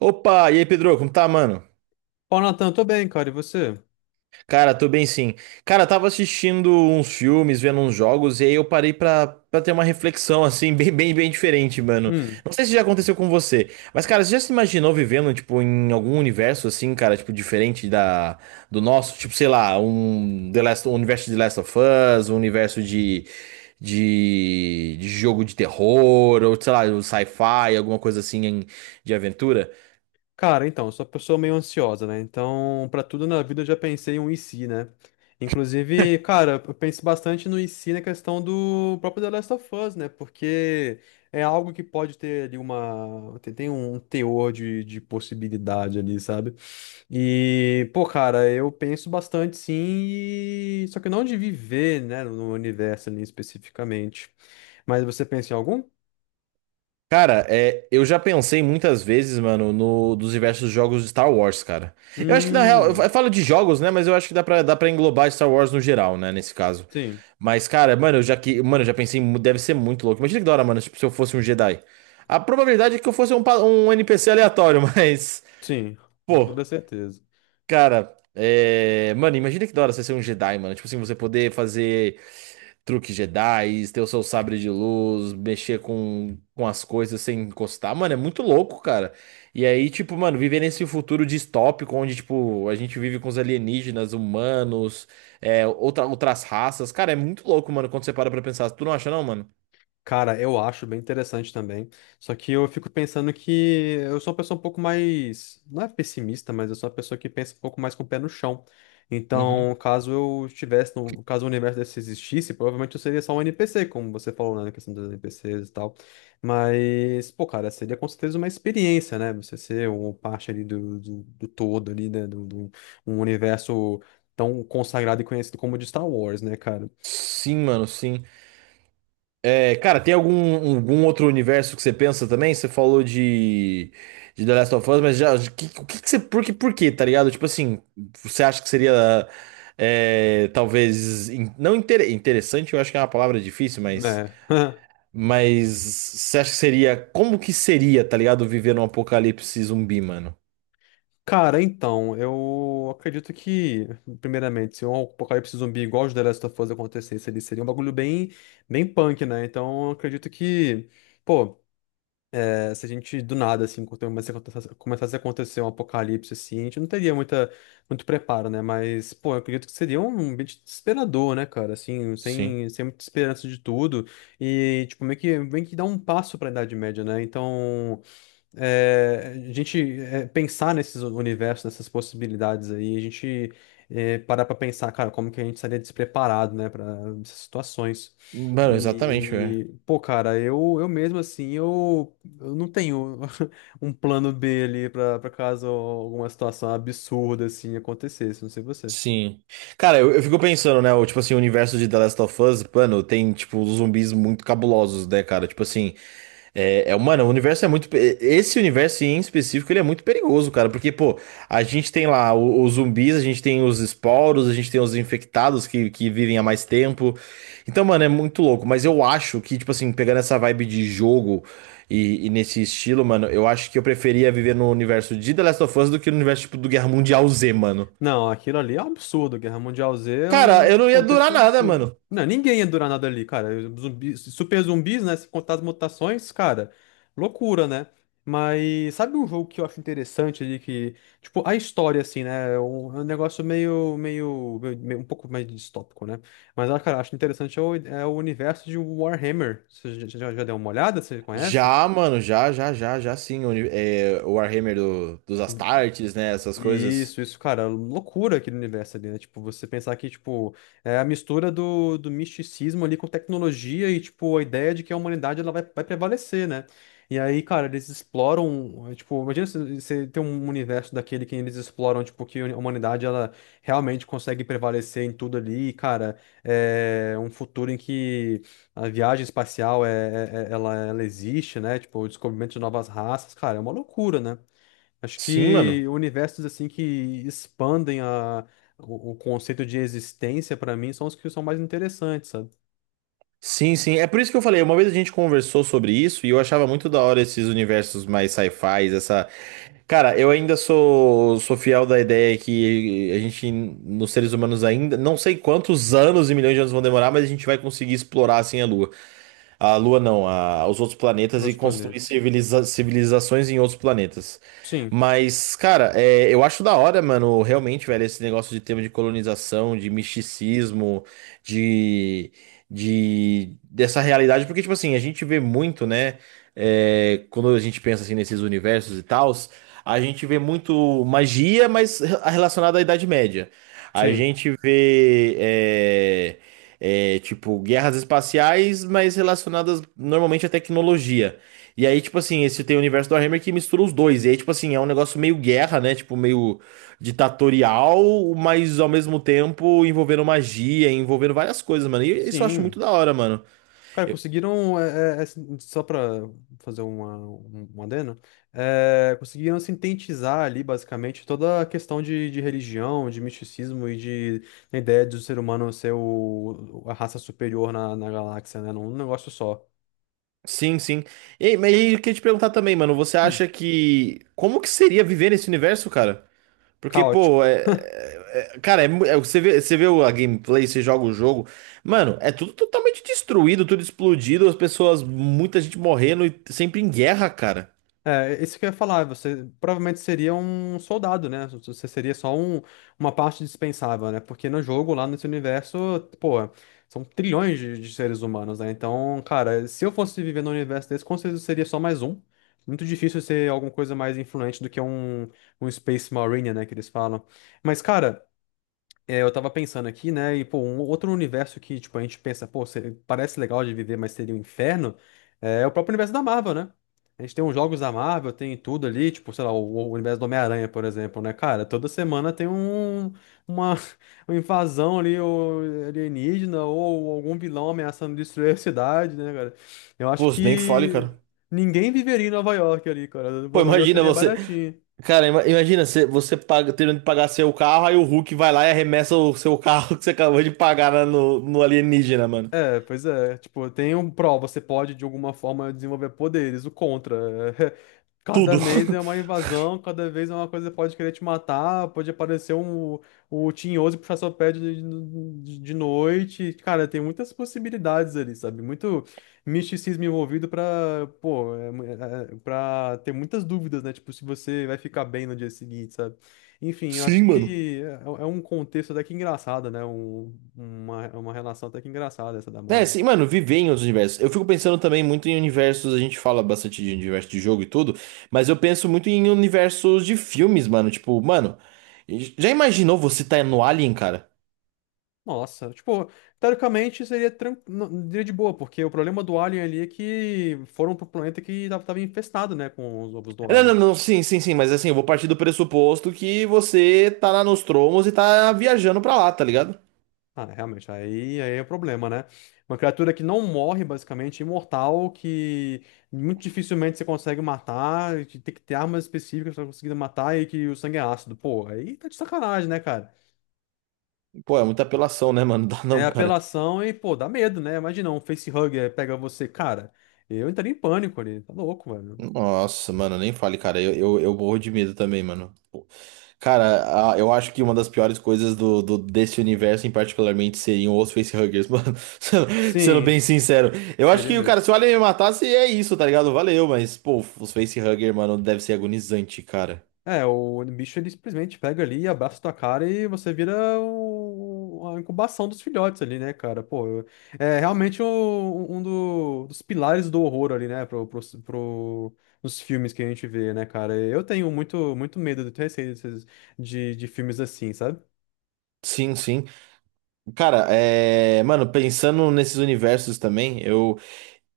Opa, e aí, Pedro, como tá, mano? Ó, Natan, tô bem, cara, e você? Cara, tô bem sim. Cara, tava assistindo uns filmes, vendo uns jogos, e aí eu parei pra ter uma reflexão, assim, bem diferente, mano. Hum, Não sei se já aconteceu com você, mas, cara, você já se imaginou vivendo, tipo, em algum universo, assim, cara, tipo, diferente do nosso? Tipo, sei lá, um, The Last, um universo de The Last of Us, um universo de jogo de terror, ou sei lá, um sci-fi, alguma coisa assim de aventura. cara, então, eu sou uma pessoa meio ansiosa, né? Então, pra tudo na vida eu já pensei em um e se, né? Inclusive, cara, eu penso bastante no e se na questão do próprio The Last of Us, né? Porque é algo que pode ter ali uma. Tem um teor de possibilidade ali, sabe? E, pô, cara, eu penso bastante sim, e só que não de viver, né, no universo ali especificamente. Mas você pensa em algum? Cara, é, eu já pensei muitas vezes, mano, no, dos diversos jogos de Star Wars, cara. Eu acho que na real, Hum, eu falo de jogos, né? Mas eu acho que dá pra englobar Star Wars no geral, né? Nesse caso. sim. Mas, cara, mano, eu já pensei, mu- deve ser muito louco. Imagina que da hora, mano, tipo, se eu fosse um Jedi. A probabilidade é que eu fosse um NPC aleatório, mas, Sim, com pô, toda certeza. cara, é, mano, imagina que da hora você ser um Jedi, mano. Tipo assim, você poder fazer truque Jedi, ter o seu sabre de luz, mexer com as coisas sem encostar, mano, é muito louco, cara. E aí, tipo, mano, viver nesse futuro distópico onde, tipo, a gente vive com os alienígenas, humanos, é, outras raças, cara, é muito louco, mano, quando você para pra pensar. Tu não acha, não, mano? Cara, eu acho bem interessante também. Só que eu fico pensando que eu sou uma pessoa um pouco mais, não é pessimista, mas eu sou uma pessoa que pensa um pouco mais com o pé no chão. Uhum. Então, caso eu estivesse, no, caso o universo desse existisse, provavelmente eu seria só um NPC, como você falou, né, na questão dos NPCs e tal. Mas, pô, cara, seria com certeza uma experiência, né? Você ser uma parte ali do, do, do todo ali, né, do um universo tão consagrado e conhecido como o de Star Wars, né, cara? Sim, mano, sim. É, cara, tem algum, um, algum outro universo que você pensa também? Você falou de The Last of Us, mas já, que- o que, que você, por que, por quê, tá ligado? Tipo assim, você acha que seria, é, talvez, in- não inter- interessante, eu acho que é uma palavra difícil, É. mas você acha que seria, como que seria, tá ligado, viver num apocalipse zumbi, mano? Cara, então, eu acredito que, primeiramente, se um apocalipse zumbi igual os The Last of Us acontecesse, ali seria um bagulho bem, bem punk, né? Então, eu acredito que, pô, é, se a gente do nada, assim, começasse a acontecer um apocalipse, assim, a gente não teria muita, muito preparo, né? Mas, pô, eu acredito que seria um ambiente desesperador, né, cara? Assim, Sim. sem, sem muita esperança de tudo. E, tipo, meio que dá um passo pra Idade Média, né? Então é, a gente é, pensar nesses universos, nessas possibilidades aí, a gente é, parar para pensar, cara, como que a gente estaria despreparado, né, para essas situações. Mano, exatamente, velho. E, pô, cara, eu, eu não tenho um plano B ali pra, pra caso alguma situação absurda assim acontecesse, não sei você. Sim. Cara, eu fico pensando, né? O, tipo assim, o universo de The Last of Us, mano, tem, tipo, zumbis muito cabulosos, né, cara? Tipo assim, mano, o universo é muito. Pe- Esse universo em específico, ele é muito perigoso, cara. Porque, pô, a gente tem lá os zumbis, a gente tem os esporos, a gente tem os infectados que vivem há mais tempo. Então, mano, é muito louco. Mas eu acho que, tipo assim, pegando essa vibe de jogo e nesse estilo, mano, eu acho que eu preferia viver no universo de The Last of Us do que no universo, tipo, do Guerra Mundial Z, mano. Não, aquilo ali é um absurdo. Guerra Mundial Z é Cara, eu um não ia durar contexto nada, absurdo. mano. Não, ninguém ia durar nada ali, cara. Zumbis, super zumbis, né? Se contar as mutações, cara, loucura, né? Mas sabe um jogo que eu acho interessante ali que, tipo, a história, assim, né? É um negócio um pouco mais distópico, né? Mas, ah, cara, acho interessante é o, é o universo de Warhammer. Você já, já deu uma olhada? Você conhece? Já, mano, já sim. O, uni- é, o Warhammer dos Astartes, né? Essas coisas. Isso, cara, loucura aquele universo ali, né? Tipo, você pensar que, tipo, é a mistura do, do misticismo ali com tecnologia e, tipo, a ideia de que a humanidade ela vai, vai prevalecer, né? E aí, cara, eles exploram, tipo, imagina se- você ter um universo daquele que eles exploram, tipo, que a humanidade, ela realmente consegue prevalecer em tudo ali, e, cara, é um futuro em que a viagem espacial, é, ela, ela existe, né? Tipo, o descobrimento de novas raças, cara, é uma loucura, né? Acho Sim, que mano. universos assim que expandem a, o conceito de existência pra mim são os que são mais interessantes, sabe? Sim, sim. É por isso que eu falei. Uma vez a gente conversou sobre isso e eu achava muito da hora esses universos mais sci fi essa. Cara, eu ainda sou fiel da ideia que a gente, nos seres humanos ainda, não sei quantos anos e milhões de anos vão demorar, mas a gente vai conseguir explorar assim a Lua. A Lua não, a, os outros planetas e Meus construir planetas. civiliza- civilizações em outros planetas. Sim, Mas, cara, é, eu acho da hora, mano, realmente, velho, esse negócio de tema de colonização, de misticismo, de, de dessa realidade, porque, tipo assim, a gente vê muito, né, é, quando a gente pensa assim nesses universos e tals, a gente vê muito magia, mas relacionada à Idade Média. A sim, gente vê. É, é, tipo, guerras espaciais, mas relacionadas normalmente à tecnologia. E aí, tipo assim, esse tem o universo do Warhammer que mistura os dois. E aí, tipo assim, é um negócio meio guerra, né? Tipo, meio ditatorial, mas ao mesmo tempo envolvendo magia, envolvendo várias coisas, mano. E isso eu acho sim. muito da hora, mano. Cara, Eu- conseguiram, assim, só pra fazer uma, um adeno, é, conseguiram sintetizar ali basicamente toda a questão de religião, de misticismo e de a ideia do ser humano ser o, a raça superior na, na galáxia, né? Num negócio só. Sim, sim. E, mas eu queria te perguntar também, mano, você Hum. acha que. Como que seria viver nesse universo, cara? Porque, pô, Caótico. Cara, é, você vê a gameplay, você joga o jogo, mano, é tudo totalmente destruído, tudo explodido, as pessoas, muita gente morrendo e sempre em guerra, cara. É, isso que eu ia falar, você provavelmente seria um soldado, né? Você seria só um, uma parte dispensável, né? Porque no jogo, lá nesse universo, pô, são trilhões de seres humanos, né? Então, cara, se eu fosse viver num universo desse, com certeza eu seria só mais um. Muito difícil ser alguma coisa mais influente do que um Space Marine, né? Que eles falam. Mas, cara, é, eu tava pensando aqui, né? E, pô, um outro universo que, tipo, a gente pensa, pô, parece legal de viver, mas seria um inferno, é o próprio universo da Marvel, né? A gente tem os jogos da Marvel, tem tudo ali, tipo, sei lá, o universo do Homem-Aranha, por exemplo, né? Cara, toda semana tem um, uma, uma invasão ali, ou alienígena, ou algum vilão ameaçando destruir a cidade, né, cara? Eu acho Pô, você nem fale, que cara. ninguém viveria em Nova York ali, cara. O Pô, aluguel imagina seria você, baratinho. cara, imagina você, você paga, tendo que pagar seu carro, aí o Hulk vai lá e arremessa o seu carro que você acabou de pagar no alienígena, mano. É, pois é. Tipo, tem um pró, você pode de alguma forma desenvolver poderes. O contra, é, cada Tudo. mês é uma invasão, cada vez é uma coisa que pode querer te matar, pode aparecer um, o Tinhoso e puxar seu pé de noite. Cara, tem muitas possibilidades ali, sabe? Muito misticismo envolvido pra, pô, é, pra ter muitas dúvidas, né? Tipo, se você vai ficar bem no dia seguinte, sabe? Enfim, eu acho Sim, mano. que é um contexto até que engraçado, né? Um, uma relação até que engraçada essa da É, Marvel. sim, mano, viver em outros universos. Eu fico pensando também muito em universos, a gente fala bastante de universo de jogo e tudo, mas eu penso muito em universos de filmes, mano. Tipo, mano, já imaginou você tá no Alien, cara? Nossa, tipo, teoricamente seria não, seria de boa, porque o problema do Alien ali é que foram pro planeta que tava, tava infestado, né, com os ovos do Não, Alien. não, não, sim, sim, sim, mas assim, eu vou partir do pressuposto que você tá lá nos tromos e tá viajando pra lá, tá ligado? Ah, né, realmente, aí, aí é o problema, né? Uma criatura que não morre, basicamente, imortal, que muito dificilmente você consegue matar, que tem que ter armas específicas pra conseguir matar e que o sangue é ácido. Pô, aí tá de sacanagem, né, cara? Pô, é muita apelação, né, mano? Dá É não, cara. apelação e, pô, dá medo, né? Imagina um facehugger pega você. Cara, eu entraria em pânico ali. Tá louco, mano. Nossa, mano, nem fale, cara. Eu morro de medo também, mano. Cara, a- eu acho que uma das piores coisas desse universo em particularmente seriam os facehuggers, mano. Sendo Sim, bem sincero. Eu acho seria que, cara, mesmo. se o Alien me matasse, é isso, tá ligado? Valeu, mas, pô, os facehuggers, mano, deve ser agonizante, cara. É, o bicho ele simplesmente pega ali, abraça tua cara e você vira a incubação dos filhotes ali, né, cara? Pô, é realmente dos pilares do horror ali, né? Nos filmes que a gente vê, né, cara? Eu tenho muito, muito medo, eu tenho receio de filmes assim, sabe? Sim, sim. Cara, é... Mano, pensando nesses universos também, eu...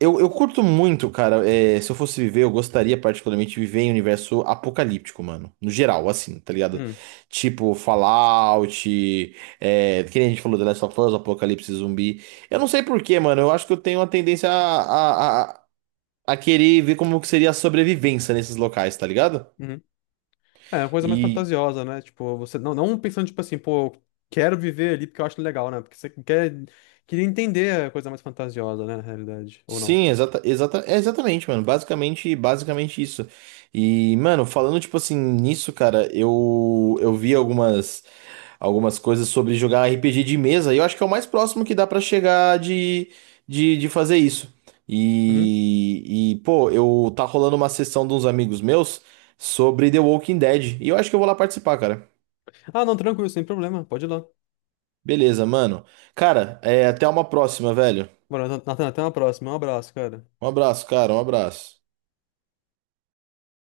Eu curto muito, cara. É, se eu fosse viver, eu gostaria particularmente de viver em um universo apocalíptico, mano. No geral, assim, tá ligado? Hum. Tipo Fallout, é, que nem a gente falou, The Last of Us, Apocalipse Zumbi. Eu não sei por quê, mano. Eu acho que eu tenho uma tendência a querer ver como que seria a sobrevivência nesses locais, tá ligado? Uhum. É, é uma coisa mais E fantasiosa, né? Tipo, você não, não pensando, tipo assim, pô, eu quero viver ali porque eu acho legal, né? Porque você quer, queria entender a coisa mais fantasiosa, né, na realidade, ou não. Sim, exata, é exatamente, mano. Basicamente isso. E, mano, falando tipo assim nisso, cara, eu vi algumas coisas sobre jogar RPG de mesa, e eu acho que é o mais próximo que dá pra chegar de, de fazer isso. Uhum. Pô, eu tá rolando uma sessão de uns amigos meus sobre The Walking Dead, e eu acho que eu vou lá participar, cara. Ah, não, tranquilo, sem problema, pode ir lá. Beleza, mano. Cara, é, até uma próxima, velho. Bora, Nathan, até uma próxima. Um abraço, cara. Um abraço, cara, um abraço.